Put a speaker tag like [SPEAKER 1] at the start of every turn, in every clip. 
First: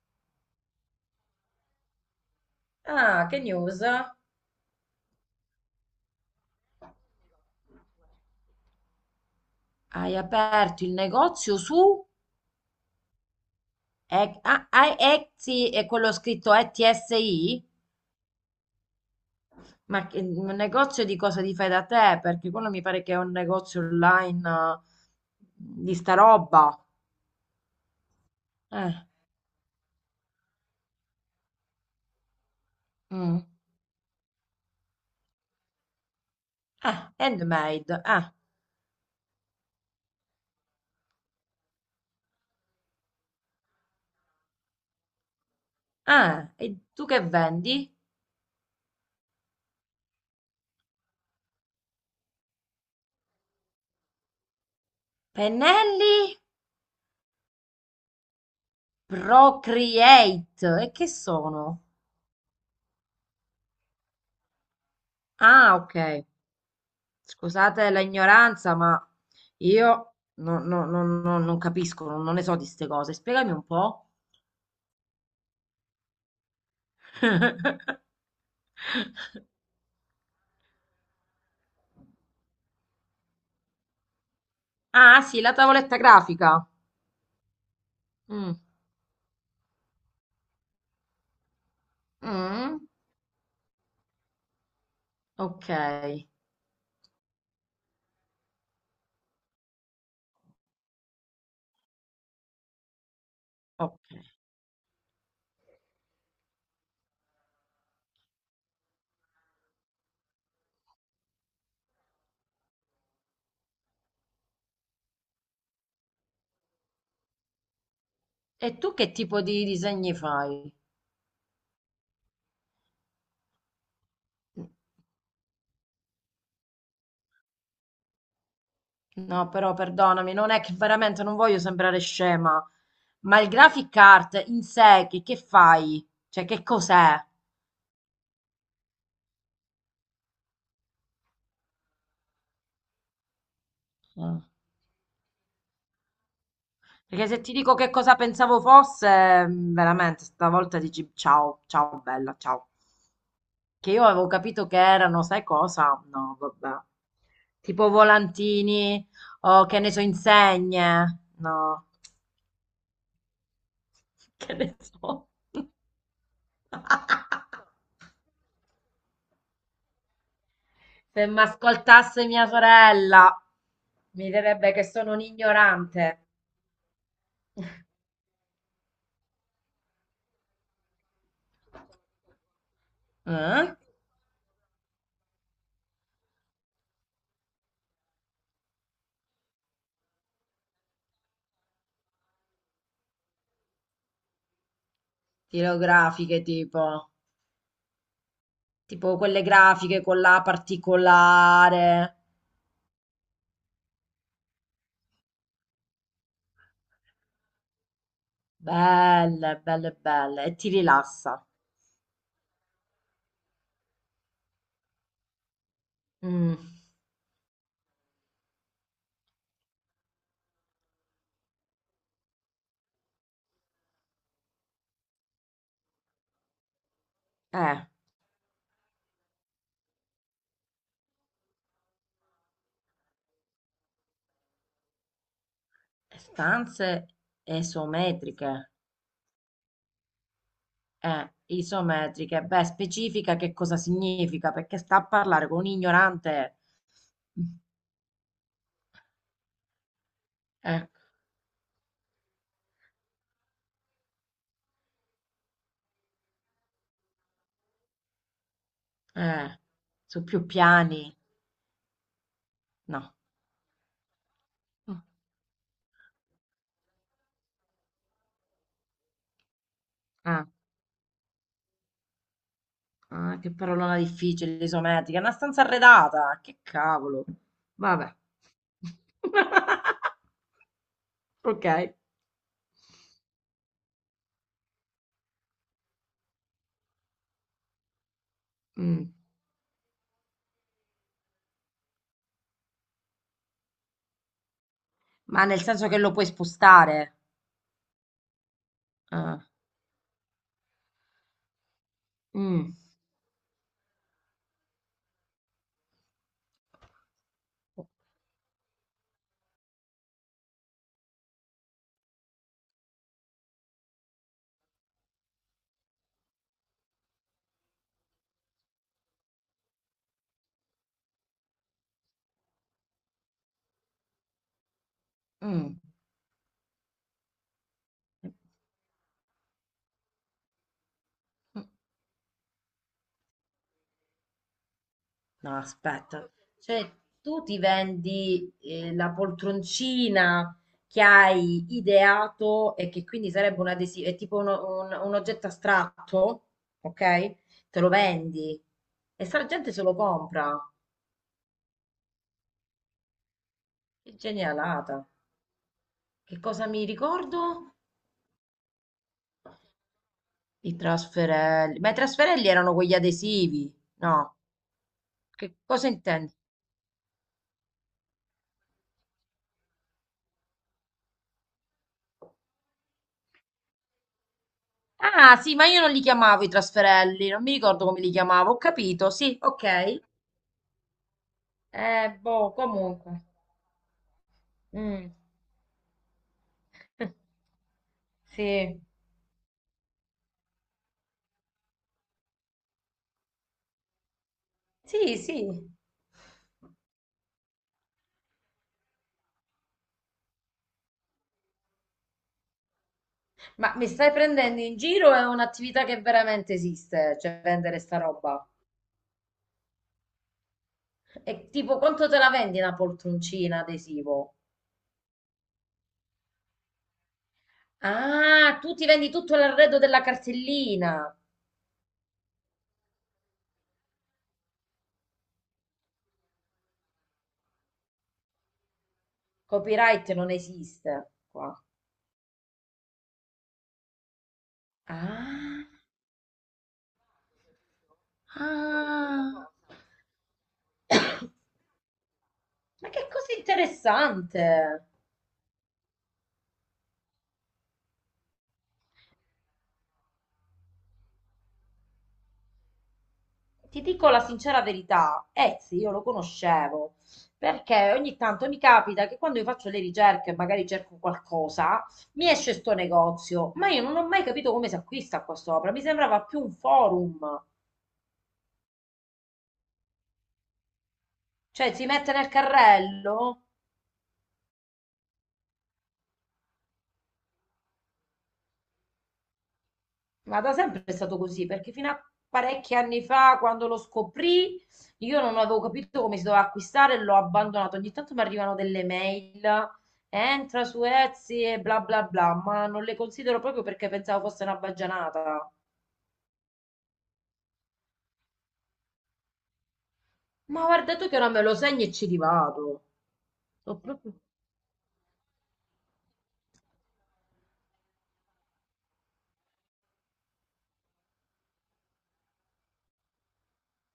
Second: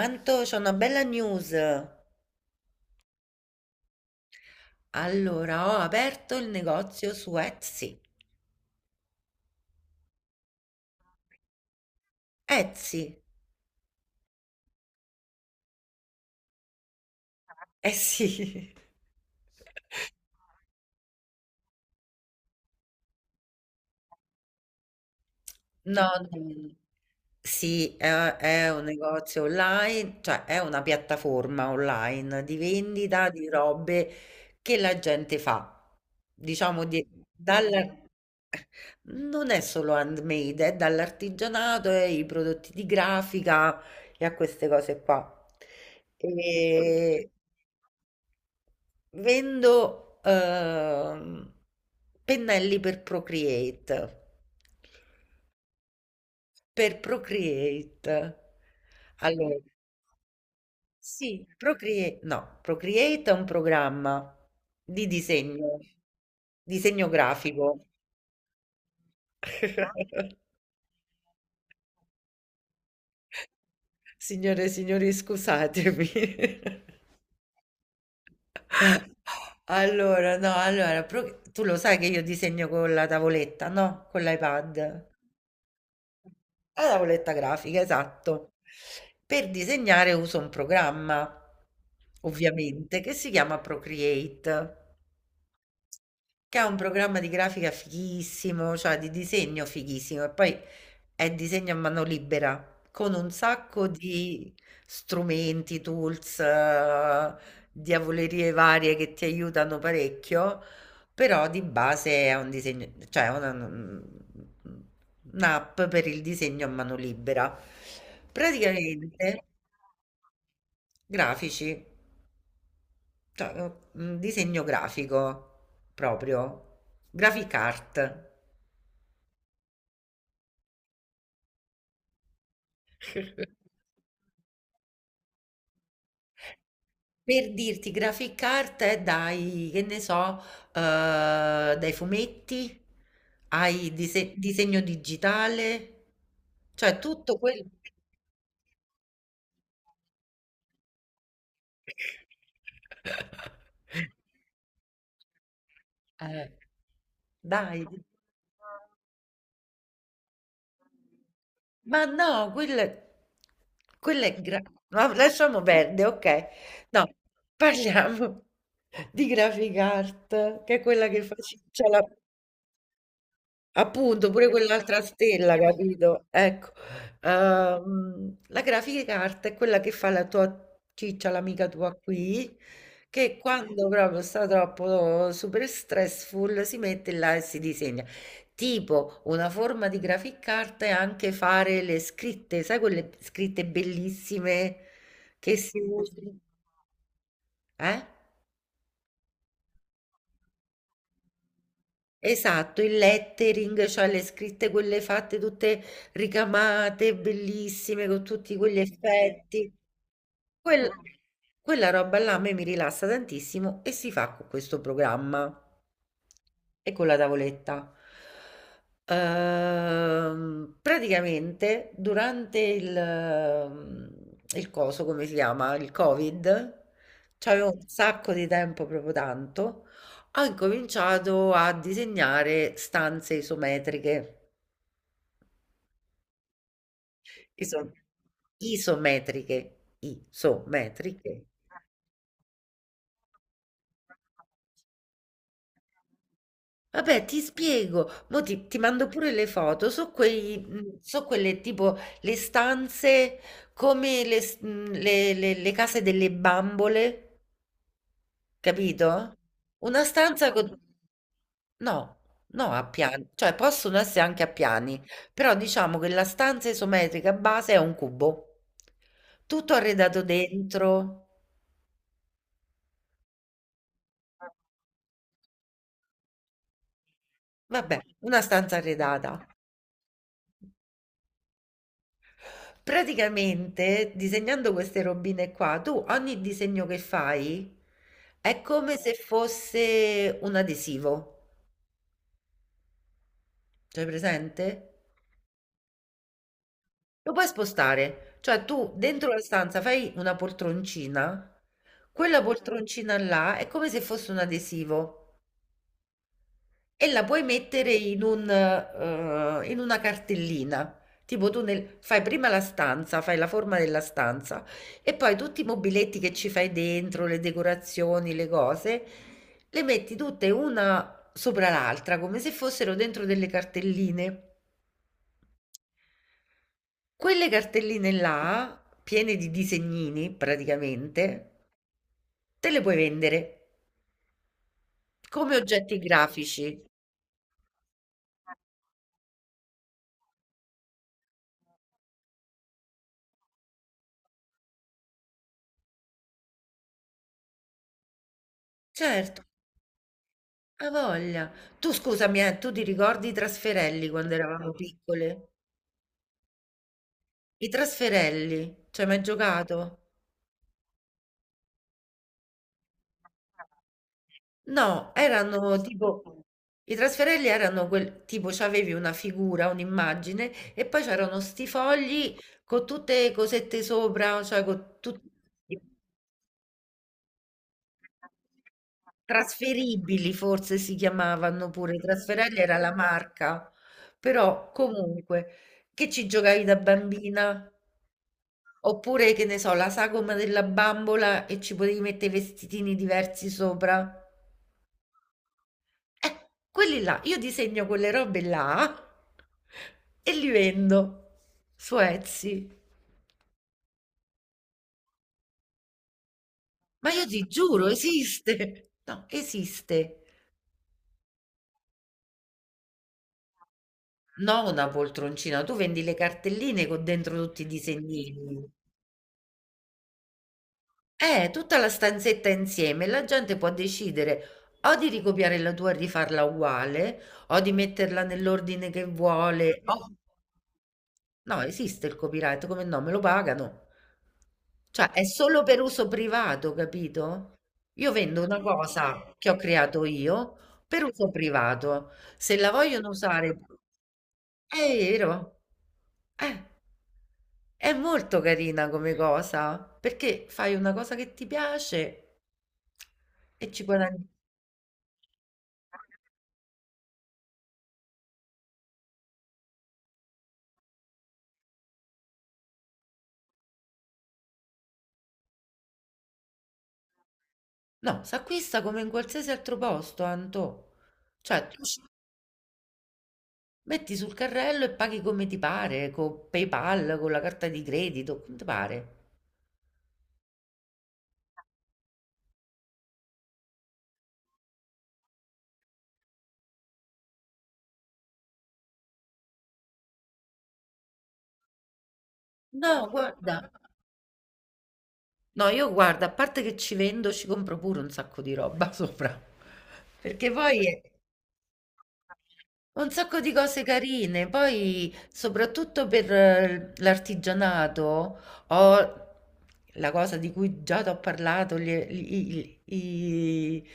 [SPEAKER 1] Anto, c'ho una bella news.
[SPEAKER 2] Ah, che news?
[SPEAKER 1] Allora, ho aperto il negozio su Etsy.
[SPEAKER 2] Hai aperto il negozio su
[SPEAKER 1] Etsy?
[SPEAKER 2] Etsy e quello scritto ETSI?
[SPEAKER 1] Eh sì.
[SPEAKER 2] Ma un negozio di cosa ti fai da te? Perché quello mi pare che è un negozio online, di
[SPEAKER 1] No,
[SPEAKER 2] sta
[SPEAKER 1] no, no.
[SPEAKER 2] roba.
[SPEAKER 1] Sì, è un
[SPEAKER 2] Eh,
[SPEAKER 1] negozio online, cioè è una piattaforma online di vendita
[SPEAKER 2] mm.
[SPEAKER 1] di robe che la gente fa. Diciamo di,
[SPEAKER 2] Handmade.
[SPEAKER 1] dalla- non è solo handmade, è dall'artigianato e i prodotti di grafica e a queste cose qua.
[SPEAKER 2] Eh. E tu che
[SPEAKER 1] E,
[SPEAKER 2] vendi?
[SPEAKER 1] vendo pennelli per Procreate.
[SPEAKER 2] Pennelli
[SPEAKER 1] Per Procreate. Allora,
[SPEAKER 2] Procreate. E che
[SPEAKER 1] sì,
[SPEAKER 2] sono?
[SPEAKER 1] Procreate, no, Procreate è un programma di
[SPEAKER 2] Ah,
[SPEAKER 1] disegno,
[SPEAKER 2] ok.
[SPEAKER 1] disegno grafico.
[SPEAKER 2] Scusate la ignoranza, ma io non, non- non- non- non capisco, non ne so di queste cose. Spiegami un po'.
[SPEAKER 1] Signore e signori, scusatemi. Allora, no, allora, tu lo sai che io disegno con la tavoletta, no? Con l'iPad.
[SPEAKER 2] Ah, sì, la tavoletta grafica.
[SPEAKER 1] La tavoletta grafica, esatto.
[SPEAKER 2] Mm.
[SPEAKER 1] Per disegnare uso un programma,
[SPEAKER 2] Mm.
[SPEAKER 1] ovviamente, che si chiama Procreate.
[SPEAKER 2] Ok,
[SPEAKER 1] Che ha un programma di grafica fighissimo, cioè di disegno fighissimo, e poi è disegno a mano libera, con un sacco
[SPEAKER 2] ok.
[SPEAKER 1] di strumenti, tools, diavolerie varie che ti aiutano parecchio, però di base è un disegno, cioè è un'app per il disegno a mano libera.
[SPEAKER 2] E tu che tipo
[SPEAKER 1] Praticamente
[SPEAKER 2] di disegni fai?
[SPEAKER 1] grafici. Cioè, un disegno grafico proprio, graphic art.
[SPEAKER 2] No, però perdonami, non è che veramente non voglio sembrare scema, ma il graphic art in sé che fai? Cioè, che cos'è?
[SPEAKER 1] Per dirti, graphic art è dai, che ne so, dai fumetti, ai
[SPEAKER 2] Mm.
[SPEAKER 1] disegno digitale, cioè
[SPEAKER 2] Perché
[SPEAKER 1] tutto
[SPEAKER 2] se ti
[SPEAKER 1] quello.
[SPEAKER 2] dico che cosa pensavo fosse, veramente, stavolta dici ciao, ciao bella, ciao. Che io avevo capito che erano, sai cosa? No,
[SPEAKER 1] Eh,
[SPEAKER 2] vabbè.
[SPEAKER 1] dai.
[SPEAKER 2] Tipo volantini o che ne so, insegne. No,
[SPEAKER 1] Ma no, quelle quella è
[SPEAKER 2] che
[SPEAKER 1] gra
[SPEAKER 2] ne
[SPEAKER 1] ma
[SPEAKER 2] so.
[SPEAKER 1] lasciamo perde, okay. No, parliamo di Graphic Art, che è quella che
[SPEAKER 2] Se mi
[SPEAKER 1] face c'è la.
[SPEAKER 2] ascoltasse mia sorella, mi
[SPEAKER 1] Appunto, pure
[SPEAKER 2] direbbe che
[SPEAKER 1] quell'altra
[SPEAKER 2] sono un
[SPEAKER 1] stella, capito?
[SPEAKER 2] ignorante.
[SPEAKER 1] Ecco, la grafica carta è quella che fa la tua ciccia, l'amica tua qui, che
[SPEAKER 2] Eh?
[SPEAKER 1] quando proprio sta troppo super stressful si mette là e si disegna. Tipo, una forma di grafica carta è anche fare le scritte, sai quelle scritte bellissime che si usano?
[SPEAKER 2] Tirografiche tipo,
[SPEAKER 1] Eh?
[SPEAKER 2] tipo quelle grafiche con la particolare.
[SPEAKER 1] Esatto, il lettering, cioè le scritte quelle fatte tutte ricamate, bellissime, con tutti quegli
[SPEAKER 2] Belle,
[SPEAKER 1] effetti.
[SPEAKER 2] belle, belle. E ti
[SPEAKER 1] Quel-
[SPEAKER 2] rilassa.
[SPEAKER 1] quella roba là a me mi rilassa tantissimo e si fa con questo programma
[SPEAKER 2] Mm.
[SPEAKER 1] e con la tavoletta. Praticamente durante il coso, come si chiama, il Covid, c'avevo
[SPEAKER 2] Eh,
[SPEAKER 1] un sacco di tempo, proprio tanto, ho incominciato a disegnare stanze isometriche.
[SPEAKER 2] stanze
[SPEAKER 1] Iso-
[SPEAKER 2] esometriche.
[SPEAKER 1] isometriche.
[SPEAKER 2] Isometriche. Beh, specifica che cosa significa, perché sta a parlare con un ignorante.
[SPEAKER 1] Vabbè, ti spiego, mo ti mando pure le foto, so, quei,
[SPEAKER 2] Eh,
[SPEAKER 1] so quelle tipo le stanze come le, s- le case delle bambole, capito?
[SPEAKER 2] eh,
[SPEAKER 1] Una
[SPEAKER 2] su più
[SPEAKER 1] stanza con...
[SPEAKER 2] piani.
[SPEAKER 1] No, no, a
[SPEAKER 2] No.
[SPEAKER 1] piani, cioè possono essere anche a piani, però diciamo che la stanza isometrica base è un cubo, tutto arredato
[SPEAKER 2] Ah,
[SPEAKER 1] dentro,
[SPEAKER 2] ah, che parolona difficile, isometrica. È una stanza arredata. Che cavolo.
[SPEAKER 1] vabbè,
[SPEAKER 2] Vabbè.
[SPEAKER 1] una stanza arredata.
[SPEAKER 2] Ok.
[SPEAKER 1] Praticamente, disegnando queste robine qua, tu ogni disegno che fai è come
[SPEAKER 2] Mm.
[SPEAKER 1] se fosse un adesivo. C'hai presente?
[SPEAKER 2] Ma nel senso che lo puoi spostare.
[SPEAKER 1] Lo puoi spostare, cioè tu dentro la
[SPEAKER 2] Ah,
[SPEAKER 1] stanza fai una poltroncina, quella
[SPEAKER 2] mm,
[SPEAKER 1] poltroncina là è come se fosse un adesivo. E la puoi mettere in un, in una cartellina. Tipo tu fai prima la stanza, fai la forma della stanza e poi tutti i mobiletti che ci fai dentro, le decorazioni, le cose, le metti tutte una sopra l'altra, come se fossero dentro delle cartelline.
[SPEAKER 2] mm.
[SPEAKER 1] Quelle cartelline là, piene di disegnini praticamente, te le puoi vendere come
[SPEAKER 2] No,
[SPEAKER 1] oggetti
[SPEAKER 2] aspetta.
[SPEAKER 1] grafici.
[SPEAKER 2] Cioè, tu ti vendi, la poltroncina che hai ideato e che quindi sarebbe un adesivo, è tipo un oggetto astratto, ok? Te lo vendi e
[SPEAKER 1] Certo.
[SPEAKER 2] sta gente se lo compra.
[SPEAKER 1] A' voglia. Tu scusami, tu ti ricordi i trasferelli
[SPEAKER 2] Che
[SPEAKER 1] quando eravamo
[SPEAKER 2] genialata.
[SPEAKER 1] piccole?
[SPEAKER 2] Che cosa mi
[SPEAKER 1] I
[SPEAKER 2] ricordo?
[SPEAKER 1] trasferelli, ci hai mai giocato?
[SPEAKER 2] I trasferelli. Ma i trasferelli erano quegli adesivi, no?
[SPEAKER 1] No,
[SPEAKER 2] Che
[SPEAKER 1] erano
[SPEAKER 2] cosa intendi?
[SPEAKER 1] tipo i trasferelli erano quel tipo c'avevi una figura, un'immagine e poi c'erano sti fogli con tutte le cosette sopra, cioè con tutti
[SPEAKER 2] Ah, sì, ma io non li chiamavo i trasferelli, non mi ricordo come li chiamavo, ho capito, sì, ok.
[SPEAKER 1] trasferibili forse si chiamavano pure,
[SPEAKER 2] Boh,
[SPEAKER 1] trasferelli era la
[SPEAKER 2] comunque.
[SPEAKER 1] marca. Però
[SPEAKER 2] Mm.
[SPEAKER 1] comunque che ci giocavi da bambina?
[SPEAKER 2] Sì,
[SPEAKER 1] Oppure, che ne so, la sagoma della bambola e ci potevi mettere i vestitini diversi sopra.
[SPEAKER 2] sì, sì.
[SPEAKER 1] Quelli là, io disegno quelle robe là e li vendo su Etsy.
[SPEAKER 2] Ma mi stai prendendo in giro? È un'attività che veramente
[SPEAKER 1] Ma
[SPEAKER 2] esiste,
[SPEAKER 1] io ti
[SPEAKER 2] cioè vendere
[SPEAKER 1] giuro,
[SPEAKER 2] sta roba.
[SPEAKER 1] esiste. No, esiste.
[SPEAKER 2] E tipo, quanto te la vendi una poltroncina adesivo?
[SPEAKER 1] No, una poltroncina, tu vendi le cartelline con dentro tutti i
[SPEAKER 2] Ah,
[SPEAKER 1] disegnini.
[SPEAKER 2] tu ti vendi tutto l'arredo della cartellina.
[SPEAKER 1] Tutta la stanzetta insieme, la gente può decidere o di ricopiare la tua e rifarla uguale, o di metterla nell'ordine che vuole.
[SPEAKER 2] Copyright non esiste qua.
[SPEAKER 1] No, esiste il copyright, come no? Me lo pagano. Cioè, è solo
[SPEAKER 2] Ah.
[SPEAKER 1] per uso privato, capito? Io vendo una cosa che
[SPEAKER 2] Ah,
[SPEAKER 1] ho creato io per uso privato. Se la
[SPEAKER 2] ma che
[SPEAKER 1] vogliono
[SPEAKER 2] cosa
[SPEAKER 1] usare, è
[SPEAKER 2] interessante!
[SPEAKER 1] vero. Eh, è molto carina come cosa, perché fai una cosa che ti piace e
[SPEAKER 2] Ti
[SPEAKER 1] ci
[SPEAKER 2] dico la
[SPEAKER 1] guadagni.
[SPEAKER 2] sincera verità, Etsy io lo conoscevo perché ogni tanto mi capita che quando io faccio le ricerche, magari cerco qualcosa, mi esce sto negozio, ma io non ho mai capito come si acquista qua sopra. Mi sembrava più un forum,
[SPEAKER 1] No, si acquista come in qualsiasi altro posto, Anto. Cioè,
[SPEAKER 2] cioè
[SPEAKER 1] tu
[SPEAKER 2] si
[SPEAKER 1] ci
[SPEAKER 2] mette nel carrello.
[SPEAKER 1] metti sul carrello e paghi come ti pare, con PayPal, con la carta di credito, come ti pare.
[SPEAKER 2] Ma da sempre è stato così, perché fino a parecchi anni fa, quando lo scoprì, io non avevo capito come si doveva acquistare e l'ho abbandonato. Ogni tanto mi arrivano delle mail, entra su Etsy e bla bla bla, ma non le
[SPEAKER 1] No,
[SPEAKER 2] considero proprio
[SPEAKER 1] guarda.
[SPEAKER 2] perché pensavo fosse una baggianata.
[SPEAKER 1] No, io guarda, a parte che ci vendo, ci compro pure un sacco di roba sopra. Perché
[SPEAKER 2] Ma
[SPEAKER 1] poi
[SPEAKER 2] guarda
[SPEAKER 1] è...
[SPEAKER 2] tu che ora me lo segni e ci rivado.
[SPEAKER 1] Un sacco di
[SPEAKER 2] Sono
[SPEAKER 1] cose
[SPEAKER 2] proprio
[SPEAKER 1] carine, poi soprattutto per l'artigianato ho la cosa di cui già ti ho parlato,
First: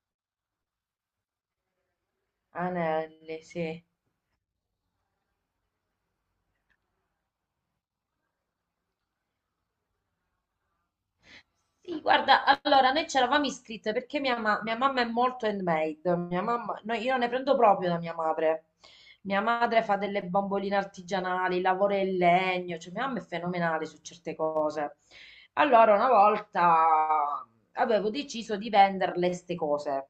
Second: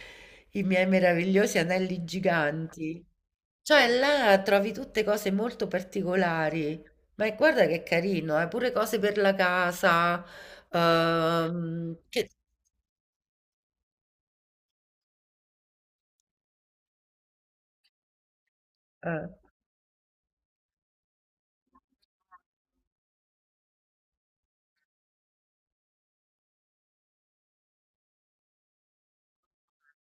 [SPEAKER 1] i miei meravigliosi anelli giganti.
[SPEAKER 2] anelli, sì.
[SPEAKER 1] Cioè là trovi tutte cose molto particolari, ma guarda che carino, pure cose per la casa, ehm,
[SPEAKER 2] Sì,
[SPEAKER 1] che-
[SPEAKER 2] guarda, allora noi ci eravamo iscritte perché mia, mia mamma è molto handmade. Mia mamma, no, io ne prendo proprio da mia madre.
[SPEAKER 1] eh,
[SPEAKER 2] Mia madre fa delle bamboline artigianali, lavora in legno, cioè mia mamma è fenomenale su certe cose. Allora, una volta avevo deciso di venderle ste cose.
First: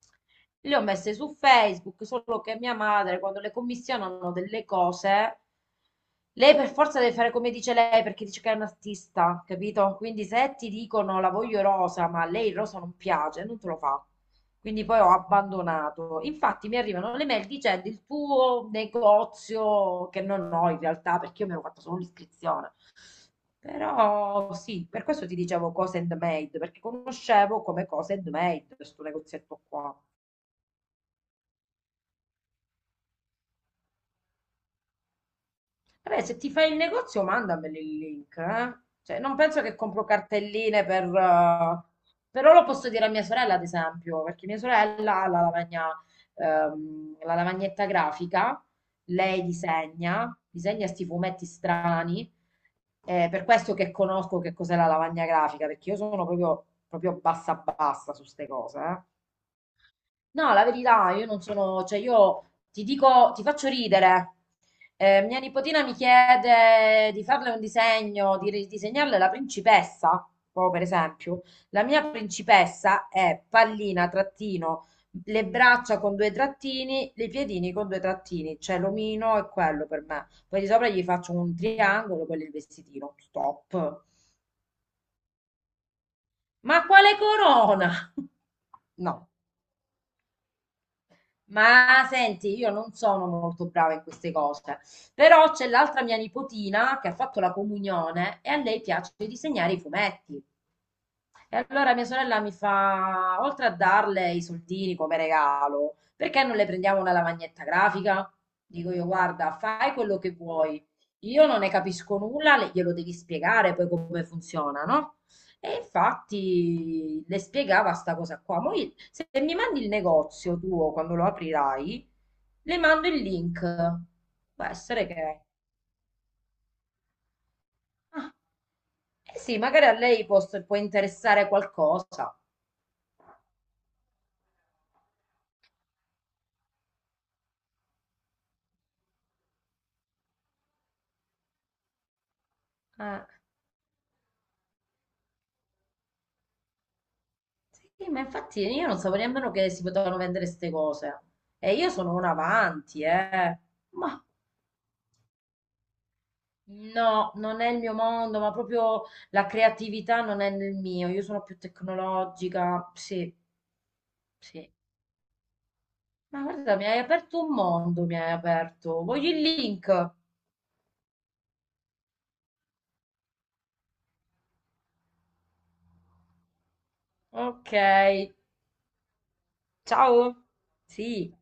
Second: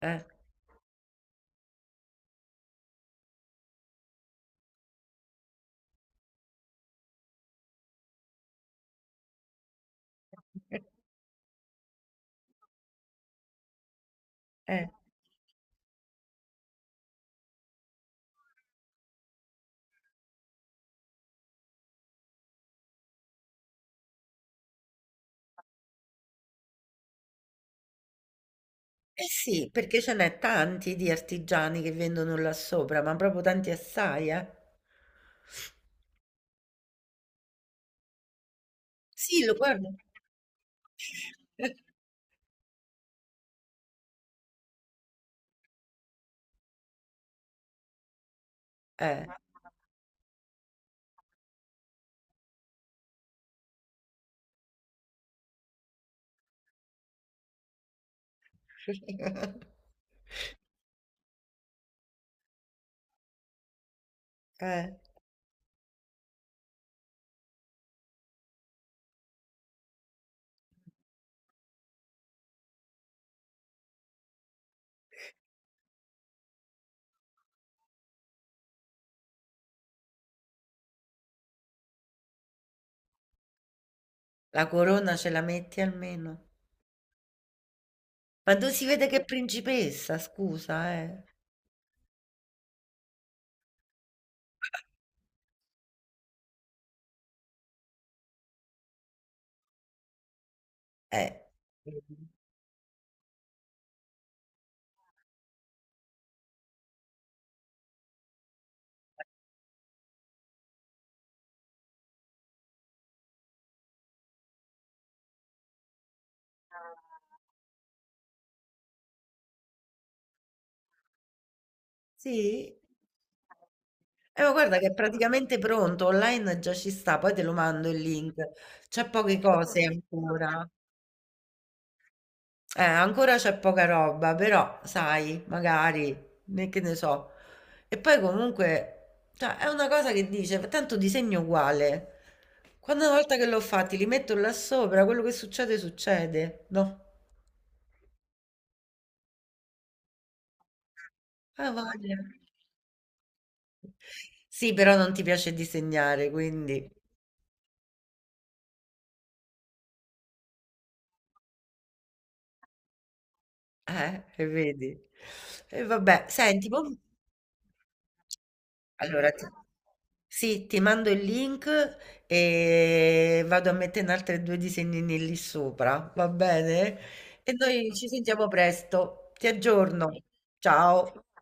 [SPEAKER 1] eh,
[SPEAKER 2] Le ho messe su Facebook, solo che mia madre, quando le commissionano delle cose, lei per forza deve fare come dice lei, perché dice che è un artista, capito? Quindi se ti dicono la voglio rosa, ma a lei il rosa non piace, non te lo fa. Quindi
[SPEAKER 1] eh.
[SPEAKER 2] poi ho abbandonato. Infatti mi arrivano le mail dicendo il tuo negozio, che non ho in realtà, perché io mi ero fatta solo l'iscrizione. Però sì, per questo ti dicevo cose handmade, perché conoscevo come cose handmade questo
[SPEAKER 1] Eh
[SPEAKER 2] negozietto
[SPEAKER 1] sì,
[SPEAKER 2] qua.
[SPEAKER 1] perché ce n'è tanti di artigiani che vendono là sopra, ma proprio tanti assai, eh.
[SPEAKER 2] Vabbè, se ti fai il negozio, mandameli il link, eh. Cioè, non
[SPEAKER 1] Sì, lo
[SPEAKER 2] penso che
[SPEAKER 1] guardo.
[SPEAKER 2] compro cartelline per... però lo posso dire a mia sorella, ad esempio, perché mia sorella ha la lavagna, la lavagnetta grafica,
[SPEAKER 1] Eh.
[SPEAKER 2] lei disegna, disegna sti fumetti strani, per questo che conosco che cos'è la lavagna grafica, perché io sono proprio, proprio bassa bassa su ste cose, eh. No, la verità, io non sono, cioè io ti dico, ti faccio ridere.
[SPEAKER 1] Eh,
[SPEAKER 2] Mia nipotina mi chiede di farle un disegno, di ridisegnarle la principessa, proprio per esempio. La mia principessa è pallina, trattino, le braccia con due trattini, i piedini con due trattini, cioè l'omino è quello per me. Poi di sopra gli faccio un triangolo, quello è il vestitino, stop.
[SPEAKER 1] la corona ce la metti almeno.
[SPEAKER 2] Ma quale corona?
[SPEAKER 1] Ma tu si vede che è
[SPEAKER 2] No.
[SPEAKER 1] principessa, scusa, eh.
[SPEAKER 2] Ma senti, io non sono molto brava in queste cose, però c'è l'altra mia nipotina che ha fatto la comunione e a lei piace disegnare i fumetti.
[SPEAKER 1] Eh.
[SPEAKER 2] E allora mia sorella mi fa, oltre a darle i soldini come regalo, perché non le prendiamo una lavagnetta grafica? Dico io, guarda, fai quello che vuoi. Io non ne capisco nulla, glielo devi spiegare poi come funziona, no? E infatti le spiegava sta cosa qua. Mo se mi mandi il negozio tuo quando lo aprirai,
[SPEAKER 1] Sì.
[SPEAKER 2] le mando il link.
[SPEAKER 1] Ma
[SPEAKER 2] Può
[SPEAKER 1] guarda che è
[SPEAKER 2] essere che...
[SPEAKER 1] praticamente pronto, online già ci sta, poi te lo mando il
[SPEAKER 2] Ah,
[SPEAKER 1] link. C'è
[SPEAKER 2] eh
[SPEAKER 1] poche
[SPEAKER 2] sì,
[SPEAKER 1] cose
[SPEAKER 2] magari a lei può
[SPEAKER 1] ancora.
[SPEAKER 2] può interessare qualcosa.
[SPEAKER 1] Ancora c'è poca roba, però sai, magari, né che ne so. E poi comunque, cioè, è una cosa che dice, tanto disegno uguale. Quando una
[SPEAKER 2] Eh.
[SPEAKER 1] volta che l'ho fatti, li metto là sopra, quello che succede, succede, no?
[SPEAKER 2] Sì, ma infatti io non sapevo nemmeno che si potevano vendere queste cose.
[SPEAKER 1] Ah,
[SPEAKER 2] E io sono
[SPEAKER 1] voglia.
[SPEAKER 2] una avanti, eh. Ma
[SPEAKER 1] Sì, però non ti piace disegnare, quindi...
[SPEAKER 2] no, non è il mio mondo, ma proprio la creatività non è nel mio. Io sono più tecnologica. Sì,
[SPEAKER 1] E
[SPEAKER 2] sì.
[SPEAKER 1] vedi? E vabbè,
[SPEAKER 2] Ma
[SPEAKER 1] senti,
[SPEAKER 2] guarda,
[SPEAKER 1] mo
[SPEAKER 2] mi hai aperto un mondo, mi hai aperto. Voglio
[SPEAKER 1] allora,
[SPEAKER 2] il link.
[SPEAKER 1] sì, ti mando il link e vado a mettere altri due disegnini lì sopra, va bene? E
[SPEAKER 2] Ok,
[SPEAKER 1] noi ci sentiamo presto. Ti aggiorno.
[SPEAKER 2] ciao.
[SPEAKER 1] Ciao.
[SPEAKER 2] Sì.